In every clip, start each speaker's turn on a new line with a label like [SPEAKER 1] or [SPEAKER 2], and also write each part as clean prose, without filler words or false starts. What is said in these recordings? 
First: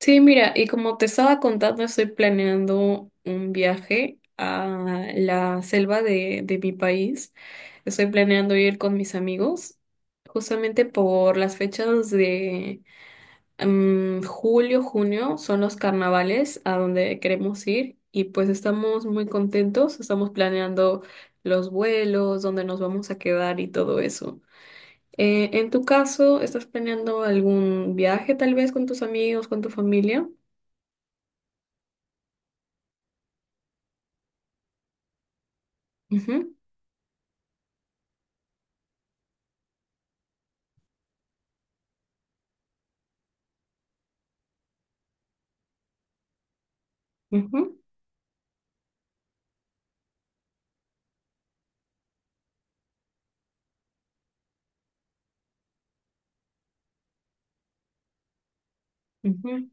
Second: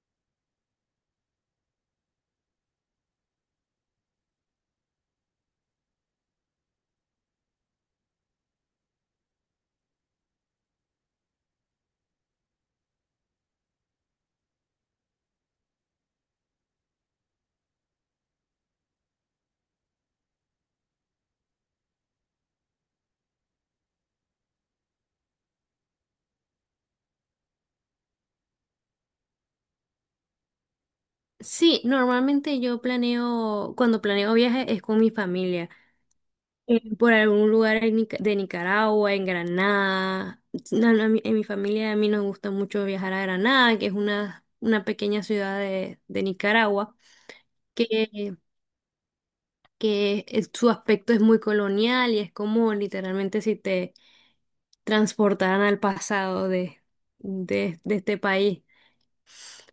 [SPEAKER 1] Sí, mira, y como te estaba contando, estoy planeando un viaje a la selva de mi país. Estoy planeando ir con mis amigos, justamente por las fechas de julio, junio, son los carnavales a donde queremos ir y pues estamos muy contentos, estamos planeando los vuelos, dónde nos vamos a quedar y todo eso. En tu caso, ¿estás planeando algún viaje tal vez con tus amigos, con tu familia?
[SPEAKER 2] Sí, normalmente yo planeo, cuando planeo viajes es con mi familia,
[SPEAKER 1] Ujú,
[SPEAKER 2] por algún lugar en de Nicaragua, en Granada. No, no, en mi familia a mí nos gusta mucho viajar a Granada, que es una pequeña ciudad de Nicaragua,
[SPEAKER 1] ujú,
[SPEAKER 2] que, su aspecto es muy colonial y es como literalmente si te transportaran al pasado de este país.
[SPEAKER 1] ujú.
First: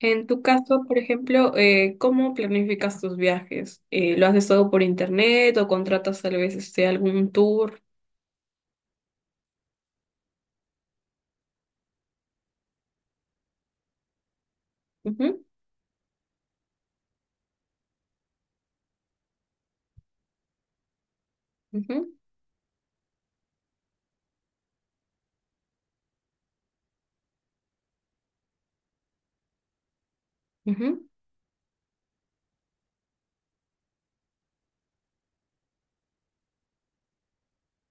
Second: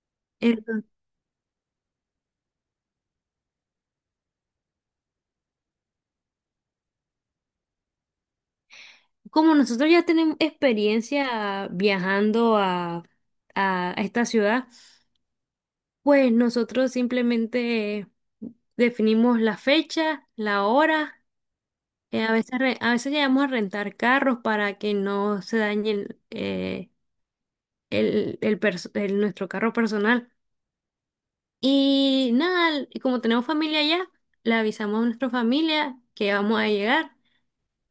[SPEAKER 1] En tu caso, por ejemplo, ¿cómo planificas tus viajes? ¿Lo haces todo por internet o contratas tal vez este, algún tour?
[SPEAKER 2] Como nosotros ya tenemos experiencia viajando a esta ciudad,
[SPEAKER 1] Ujú,
[SPEAKER 2] pues nosotros simplemente definimos la fecha, la hora.
[SPEAKER 1] ujú,
[SPEAKER 2] A veces, a veces llegamos a rentar carros para que no se dañe nuestro carro personal. Y nada, y como tenemos familia allá, le avisamos a nuestra familia que vamos a llegar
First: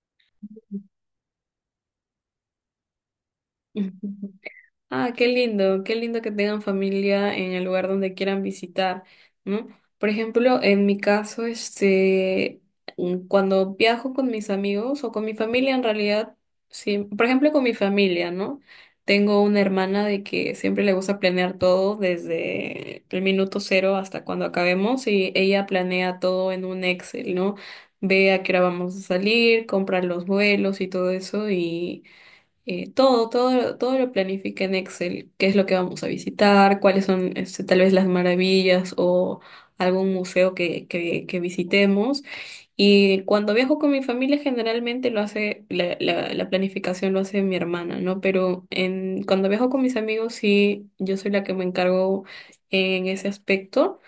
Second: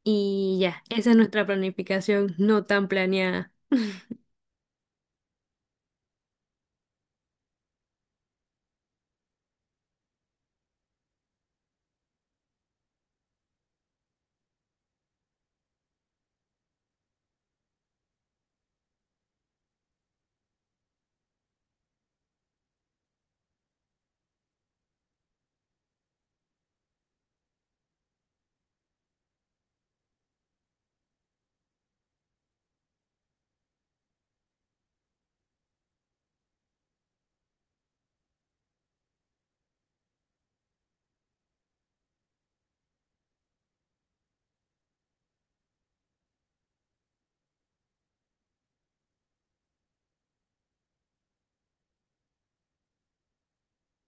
[SPEAKER 2] y ya, esa es nuestra planificación no tan planeada.
[SPEAKER 1] ujú, ujú. Ah, qué lindo que tengan familia en el lugar donde quieran visitar, ¿no? Por ejemplo, en mi caso, este, cuando viajo con mis amigos o con mi familia, en realidad, sí, por ejemplo, con mi familia, ¿no? Tengo una hermana de que siempre le gusta planear todo desde el minuto cero hasta cuando acabemos y ella planea todo en un Excel, ¿no? Ve a qué hora vamos a salir, compra los vuelos y todo eso, todo, todo, todo lo planifica en Excel, qué es lo que vamos a visitar, cuáles son este, tal vez las maravillas o algún museo que visitemos. Y cuando viajo con mi familia generalmente lo hace, la planificación lo hace mi hermana, ¿no? Pero en, cuando viajo con mis amigos sí, yo soy la que me encargo en ese aspecto.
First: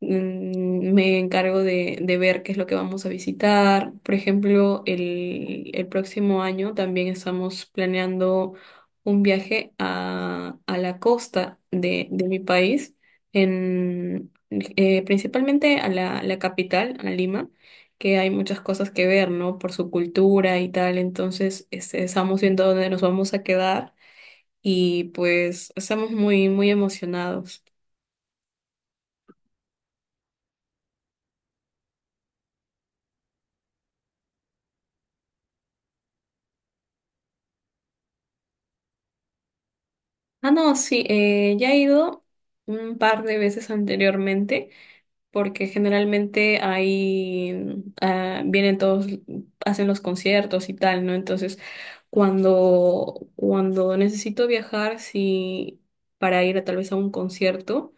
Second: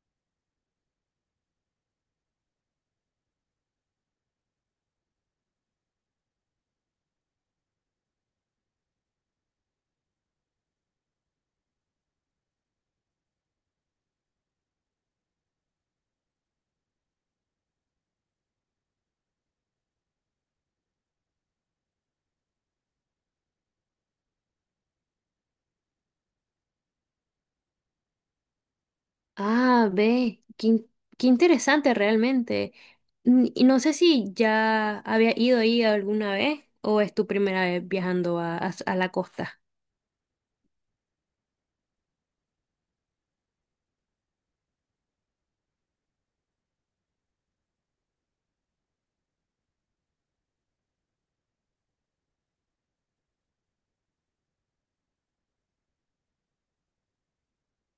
[SPEAKER 1] Me encargo de ver qué es lo que vamos a visitar. Por ejemplo, el próximo año también estamos planeando un viaje a la costa de mi país, en, principalmente a la capital, a Lima, que hay muchas cosas que ver, ¿no? Por su cultura y tal. Entonces, este, estamos viendo dónde nos vamos a quedar y pues estamos muy, muy emocionados.
[SPEAKER 2] Ah, ve, qué interesante realmente. Y no sé si ya había ido ahí alguna vez o es tu primera vez viajando a la costa.
[SPEAKER 1] Ah, no, sí, ya he ido un par de veces anteriormente, porque generalmente ahí ah, vienen todos, hacen los conciertos y tal, ¿no? Entonces, cuando necesito viajar, sí, para ir a, tal vez a un concierto.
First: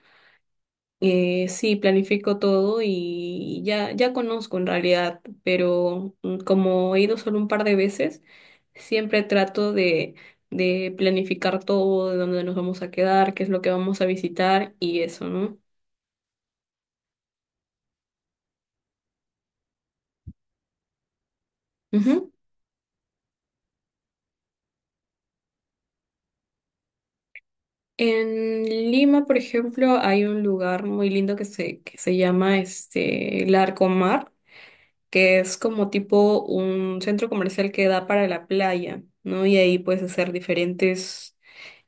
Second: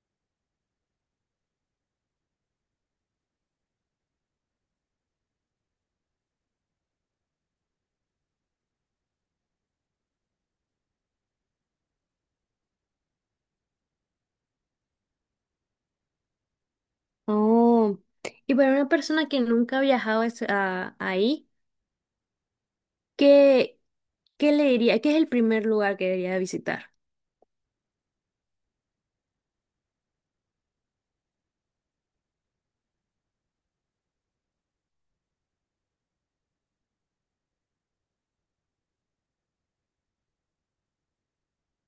[SPEAKER 1] Sí, planifico todo y ya, ya conozco en realidad, pero como he ido solo un par de veces, siempre trato de planificar todo, de dónde nos vamos a quedar, qué es lo que vamos a visitar y eso, ¿no?
[SPEAKER 2] Oh, y para una persona que nunca ha viajado ahí,
[SPEAKER 1] Ujú.
[SPEAKER 2] ¿qué, qué le diría? ¿Qué es el primer lugar que debería visitar?
[SPEAKER 1] En Lima, por ejemplo, hay un lugar muy lindo que se llama este, el Arco, que es como tipo un centro comercial que da para la playa, ¿no? Y ahí puedes hacer diferentes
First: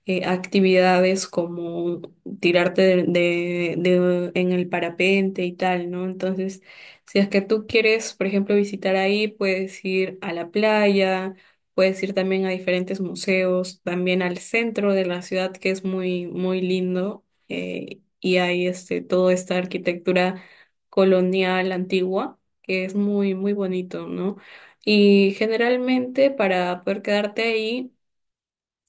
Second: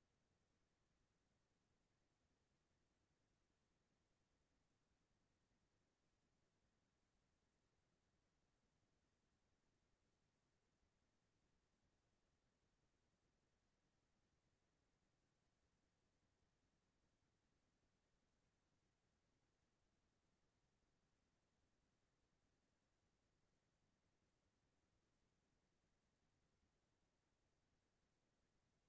[SPEAKER 1] actividades como tirarte en el parapente y tal, ¿no? Entonces, si es que tú quieres, por ejemplo, visitar ahí, puedes ir a la playa, puedes ir también a diferentes museos, también al centro de la ciudad, que es muy, muy lindo, y hay este, toda esta arquitectura colonial antigua, que es muy, muy bonito, ¿no? Y generalmente para poder quedarte ahí,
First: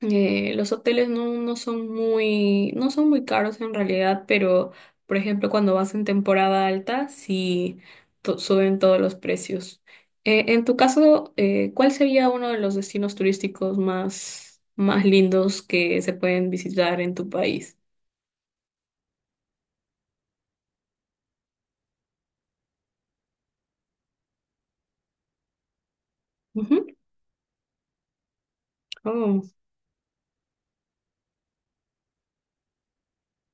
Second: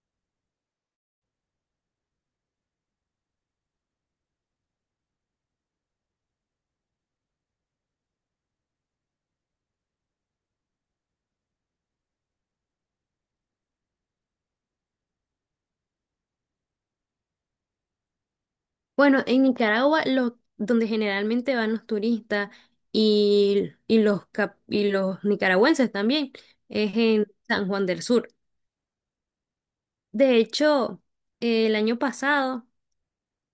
[SPEAKER 1] los hoteles no son muy, no son muy caros en realidad, pero por ejemplo cuando vas en temporada alta, sí suben todos los precios. En tu caso, ¿cuál sería uno de los destinos turísticos más, más lindos que se pueden visitar en tu país?
[SPEAKER 2] Bueno, en Nicaragua, donde generalmente van los turistas y y los nicaragüenses también,
[SPEAKER 1] Ujú.
[SPEAKER 2] es en San Juan del Sur.
[SPEAKER 1] Oh,
[SPEAKER 2] De hecho, el año pasado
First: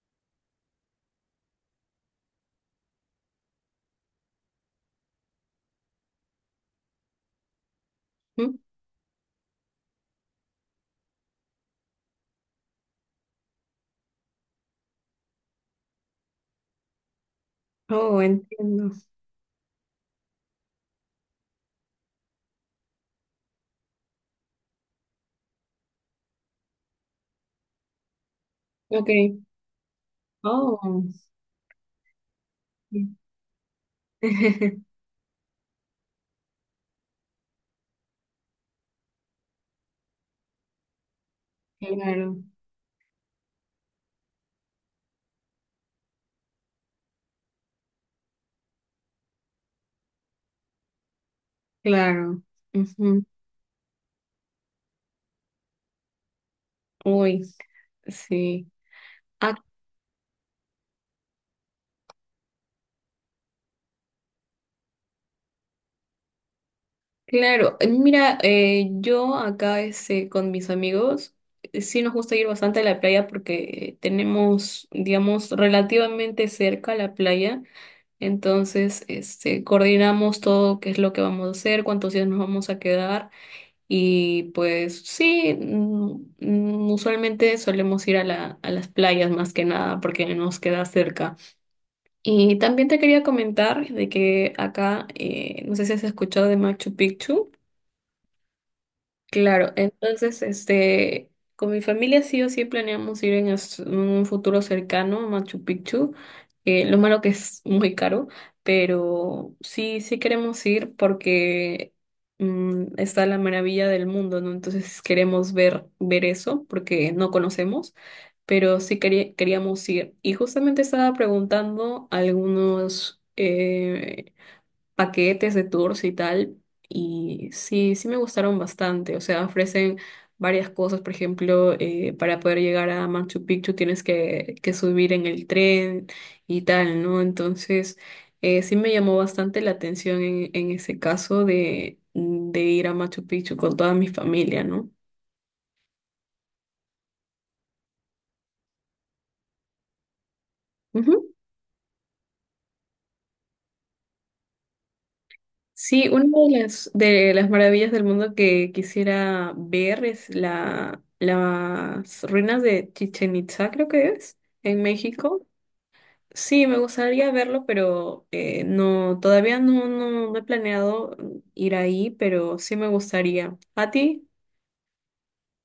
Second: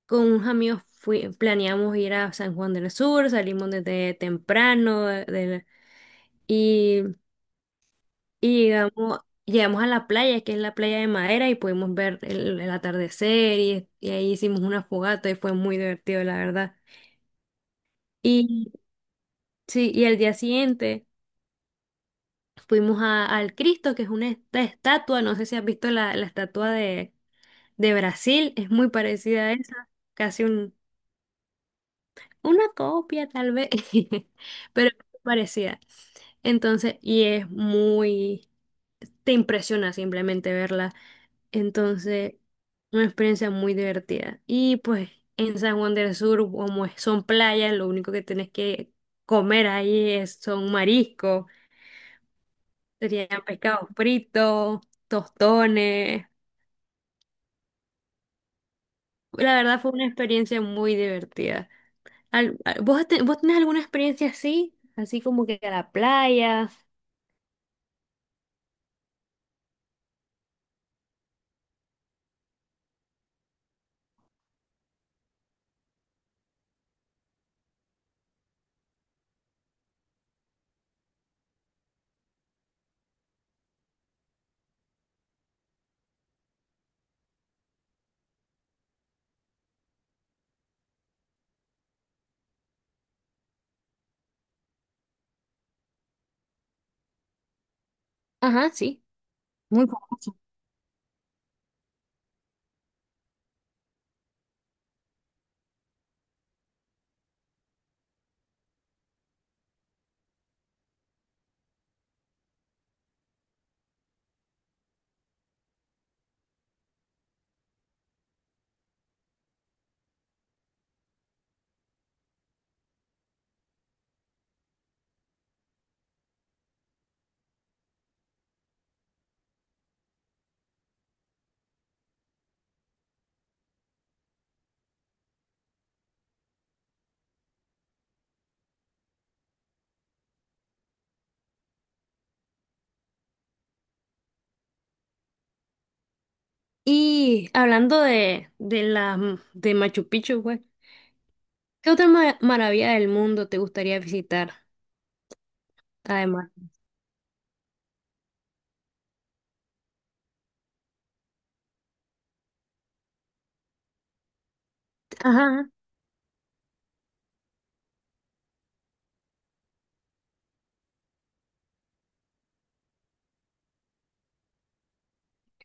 [SPEAKER 2] con unos amigos planeamos ir a San Juan del Sur, salimos desde temprano y,
[SPEAKER 1] ujú.
[SPEAKER 2] y llegamos, llegamos a la playa, que es la playa de Madera, y pudimos ver el atardecer y ahí hicimos una fogata y fue muy divertido, la verdad.
[SPEAKER 1] Oh,
[SPEAKER 2] Y
[SPEAKER 1] entiendo.
[SPEAKER 2] sí, y al día siguiente fuimos al Cristo, que es una estatua. No sé si has visto la estatua de Brasil, es muy
[SPEAKER 1] Ok.
[SPEAKER 2] parecida a esa, casi.
[SPEAKER 1] Oh.
[SPEAKER 2] Una
[SPEAKER 1] Sí.
[SPEAKER 2] copia, tal vez, pero parecida. Entonces, y es muy, te impresiona simplemente verla. Entonces,
[SPEAKER 1] Claro,
[SPEAKER 2] una experiencia muy divertida. Y pues en San Juan del Sur, como son playas, lo único que tienes que comer ahí es, son mariscos,
[SPEAKER 1] claro. Ujú.
[SPEAKER 2] serían pescados fritos, tostones.
[SPEAKER 1] Uy, sí.
[SPEAKER 2] La verdad fue una experiencia muy divertida. ¿Vos, vos tenés alguna experiencia así? Así como que a la playa.
[SPEAKER 1] Claro, mira, yo acá este, con mis amigos sí nos gusta ir bastante a la playa porque tenemos, digamos, relativamente cerca la playa, entonces este, coordinamos todo qué es lo que vamos a hacer, cuántos días nos vamos a quedar y pues sí, usualmente solemos ir a a las playas más que nada porque nos queda cerca. Y también te quería comentar de que acá, no sé si has escuchado de Machu Picchu.
[SPEAKER 2] Ajá, sí,
[SPEAKER 1] Claro,
[SPEAKER 2] muy famoso.
[SPEAKER 1] entonces, este, con mi familia sí o sí planeamos ir en un futuro cercano a Machu Picchu. Lo malo que es muy caro, pero sí, sí queremos ir porque está la maravilla del mundo, ¿no? Entonces queremos ver, ver eso porque no conocemos, pero queríamos ir. Y justamente estaba preguntando algunos, paquetes de tours y tal, y sí, sí me gustaron bastante, o sea, ofrecen varias cosas, por ejemplo, para poder llegar a Machu Picchu tienes que subir en el tren y tal, ¿no? Entonces, sí me llamó bastante la atención en ese caso de ir a Machu Picchu con toda mi familia, ¿no?
[SPEAKER 2] Y hablando de la de Machu Picchu, güey, ¿qué otra maravilla del mundo te gustaría visitar?
[SPEAKER 1] Sí, una
[SPEAKER 2] Además,
[SPEAKER 1] de de las maravillas del mundo que quisiera ver es la, las ruinas de Chichen Itza, creo que es, en México.
[SPEAKER 2] ajá,
[SPEAKER 1] Sí, me gustaría verlo, pero no, todavía no, no, no he planeado ir ahí, pero sí me gustaría. ¿A ti?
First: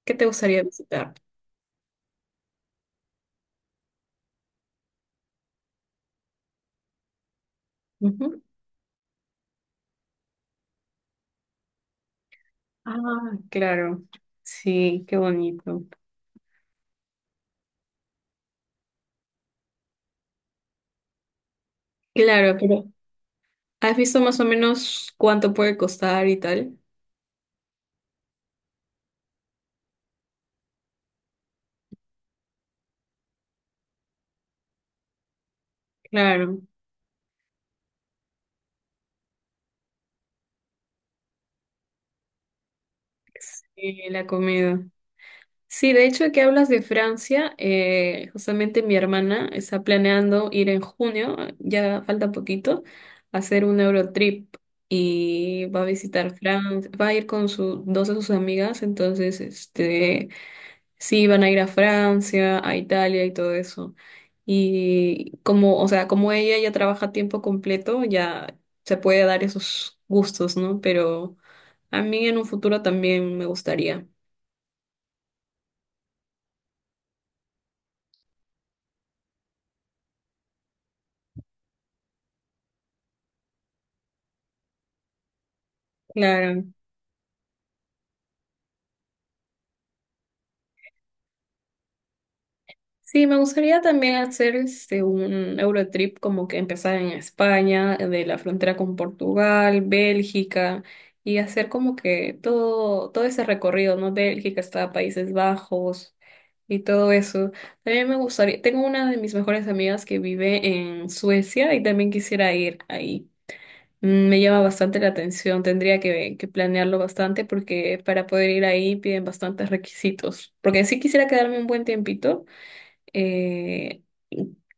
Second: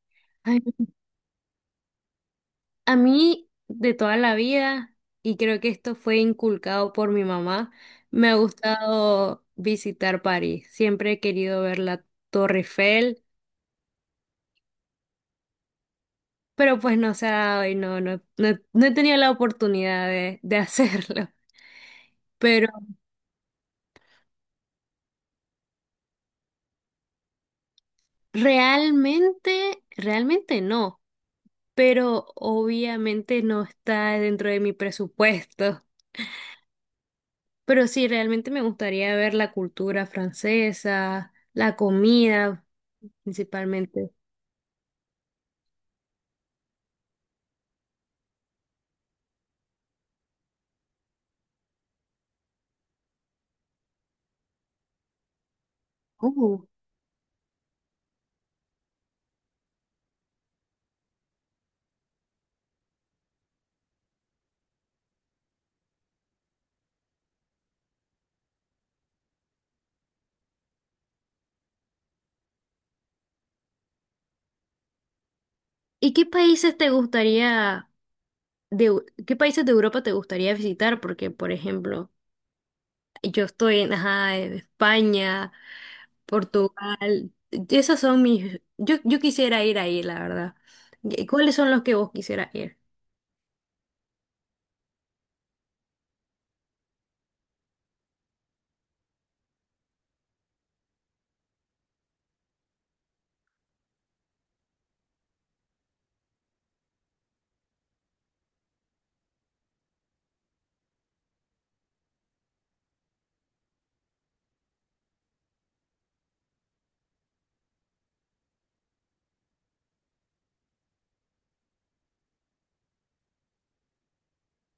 [SPEAKER 1] ¿Qué te
[SPEAKER 2] ay,
[SPEAKER 1] gustaría visitar?
[SPEAKER 2] a mí de toda la vida, y creo que esto fue inculcado por mi mamá, me ha
[SPEAKER 1] Ujú.
[SPEAKER 2] gustado visitar París. Siempre he querido ver la Torre Eiffel,
[SPEAKER 1] Ah, claro. Sí, qué bonito.
[SPEAKER 2] pero pues no se ha dado y no he tenido la oportunidad de hacerlo.
[SPEAKER 1] Claro,
[SPEAKER 2] Pero
[SPEAKER 1] pero ¿has visto más o menos cuánto puede costar y tal?
[SPEAKER 2] realmente, realmente no, pero obviamente no está dentro de mi presupuesto.
[SPEAKER 1] Claro.
[SPEAKER 2] Pero sí, realmente me gustaría ver la cultura francesa, la comida
[SPEAKER 1] Sí,
[SPEAKER 2] principalmente.
[SPEAKER 1] la comida. Sí, de hecho, que hablas de Francia, justamente mi hermana está planeando ir en junio, ya falta poquito, a hacer un Eurotrip y va a visitar
[SPEAKER 2] Oh.
[SPEAKER 1] Francia, va a ir con su, dos de sus amigas, entonces, este, sí, van a ir a Francia, a Italia y todo eso. Y como, o sea, como ella ya trabaja a tiempo completo, ya se puede dar esos gustos, ¿no? Pero a mí en un futuro también me gustaría.
[SPEAKER 2] ¿Y qué países te gustaría, qué países de Europa te gustaría visitar? Porque, por ejemplo, yo estoy en, ajá, en España,
[SPEAKER 1] Claro.
[SPEAKER 2] Portugal. Esas son mis... Yo, quisiera ir ahí, la verdad. ¿Y cuáles son los que vos quisieras ir?
[SPEAKER 1] Sí, me gustaría también hacer este, un Eurotrip como que empezar en España, de la frontera con Portugal, Bélgica, y hacer como que todo, todo ese recorrido, ¿no? Bélgica hasta Países Bajos y todo eso. También me gustaría, tengo una de mis mejores amigas que vive en Suecia y también quisiera ir ahí. Me llama bastante la atención, tendría que planearlo bastante porque para poder ir ahí piden bastantes requisitos, porque sí quisiera quedarme un buen tiempito eh,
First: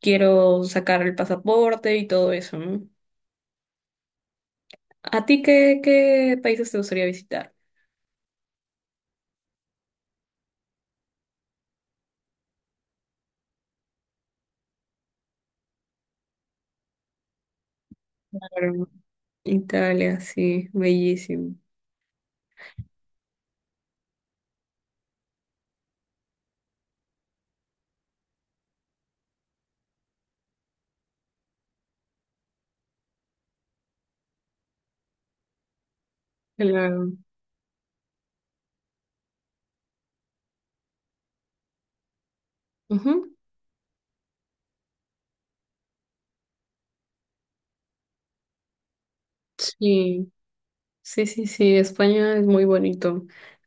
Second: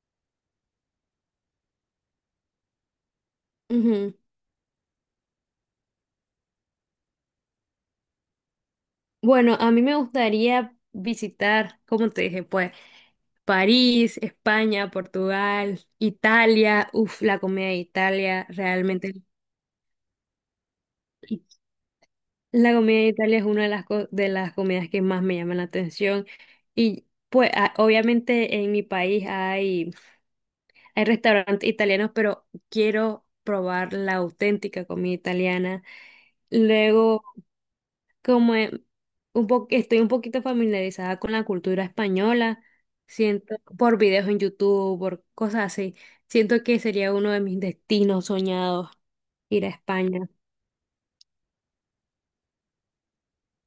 [SPEAKER 1] quiero sacar el pasaporte y todo eso, ¿no?
[SPEAKER 2] Ujú.
[SPEAKER 1] ¿A ti qué, qué países te gustaría visitar?
[SPEAKER 2] Bueno, a mí me gustaría visitar, como te dije, pues, París, España, Portugal, Italia. Uf, la comida de Italia,
[SPEAKER 1] Claro,
[SPEAKER 2] realmente.
[SPEAKER 1] Italia, sí, bellísimo.
[SPEAKER 2] La comida de Italia es una de de las comidas que más me llama la atención. Y pues, obviamente en mi país hay... Hay restaurantes italianos, pero quiero probar la auténtica comida italiana.
[SPEAKER 1] Claro.
[SPEAKER 2] Luego, como e- un po- estoy un poquito familiarizada con la cultura española,
[SPEAKER 1] Ujú.
[SPEAKER 2] siento por videos en YouTube, por cosas así, siento que sería uno de mis destinos soñados ir a España.
[SPEAKER 1] Sí, sí, España es muy bonito.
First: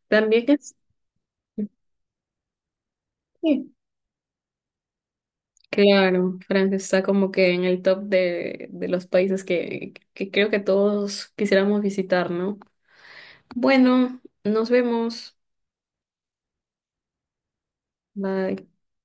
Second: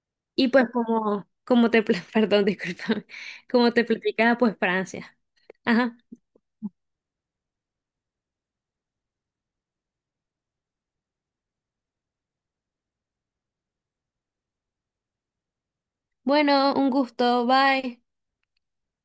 [SPEAKER 1] También
[SPEAKER 2] Y pues
[SPEAKER 1] es,
[SPEAKER 2] como, como te, perdón, disculpa,
[SPEAKER 1] sí,
[SPEAKER 2] como te platicaba, pues Francia. Ajá.
[SPEAKER 1] claro, Francia está como que en el top de los países que creo que todos quisiéramos visitar, ¿no? Bueno, nos vemos.
[SPEAKER 2] Bueno, un gusto, bye.
[SPEAKER 1] Bye.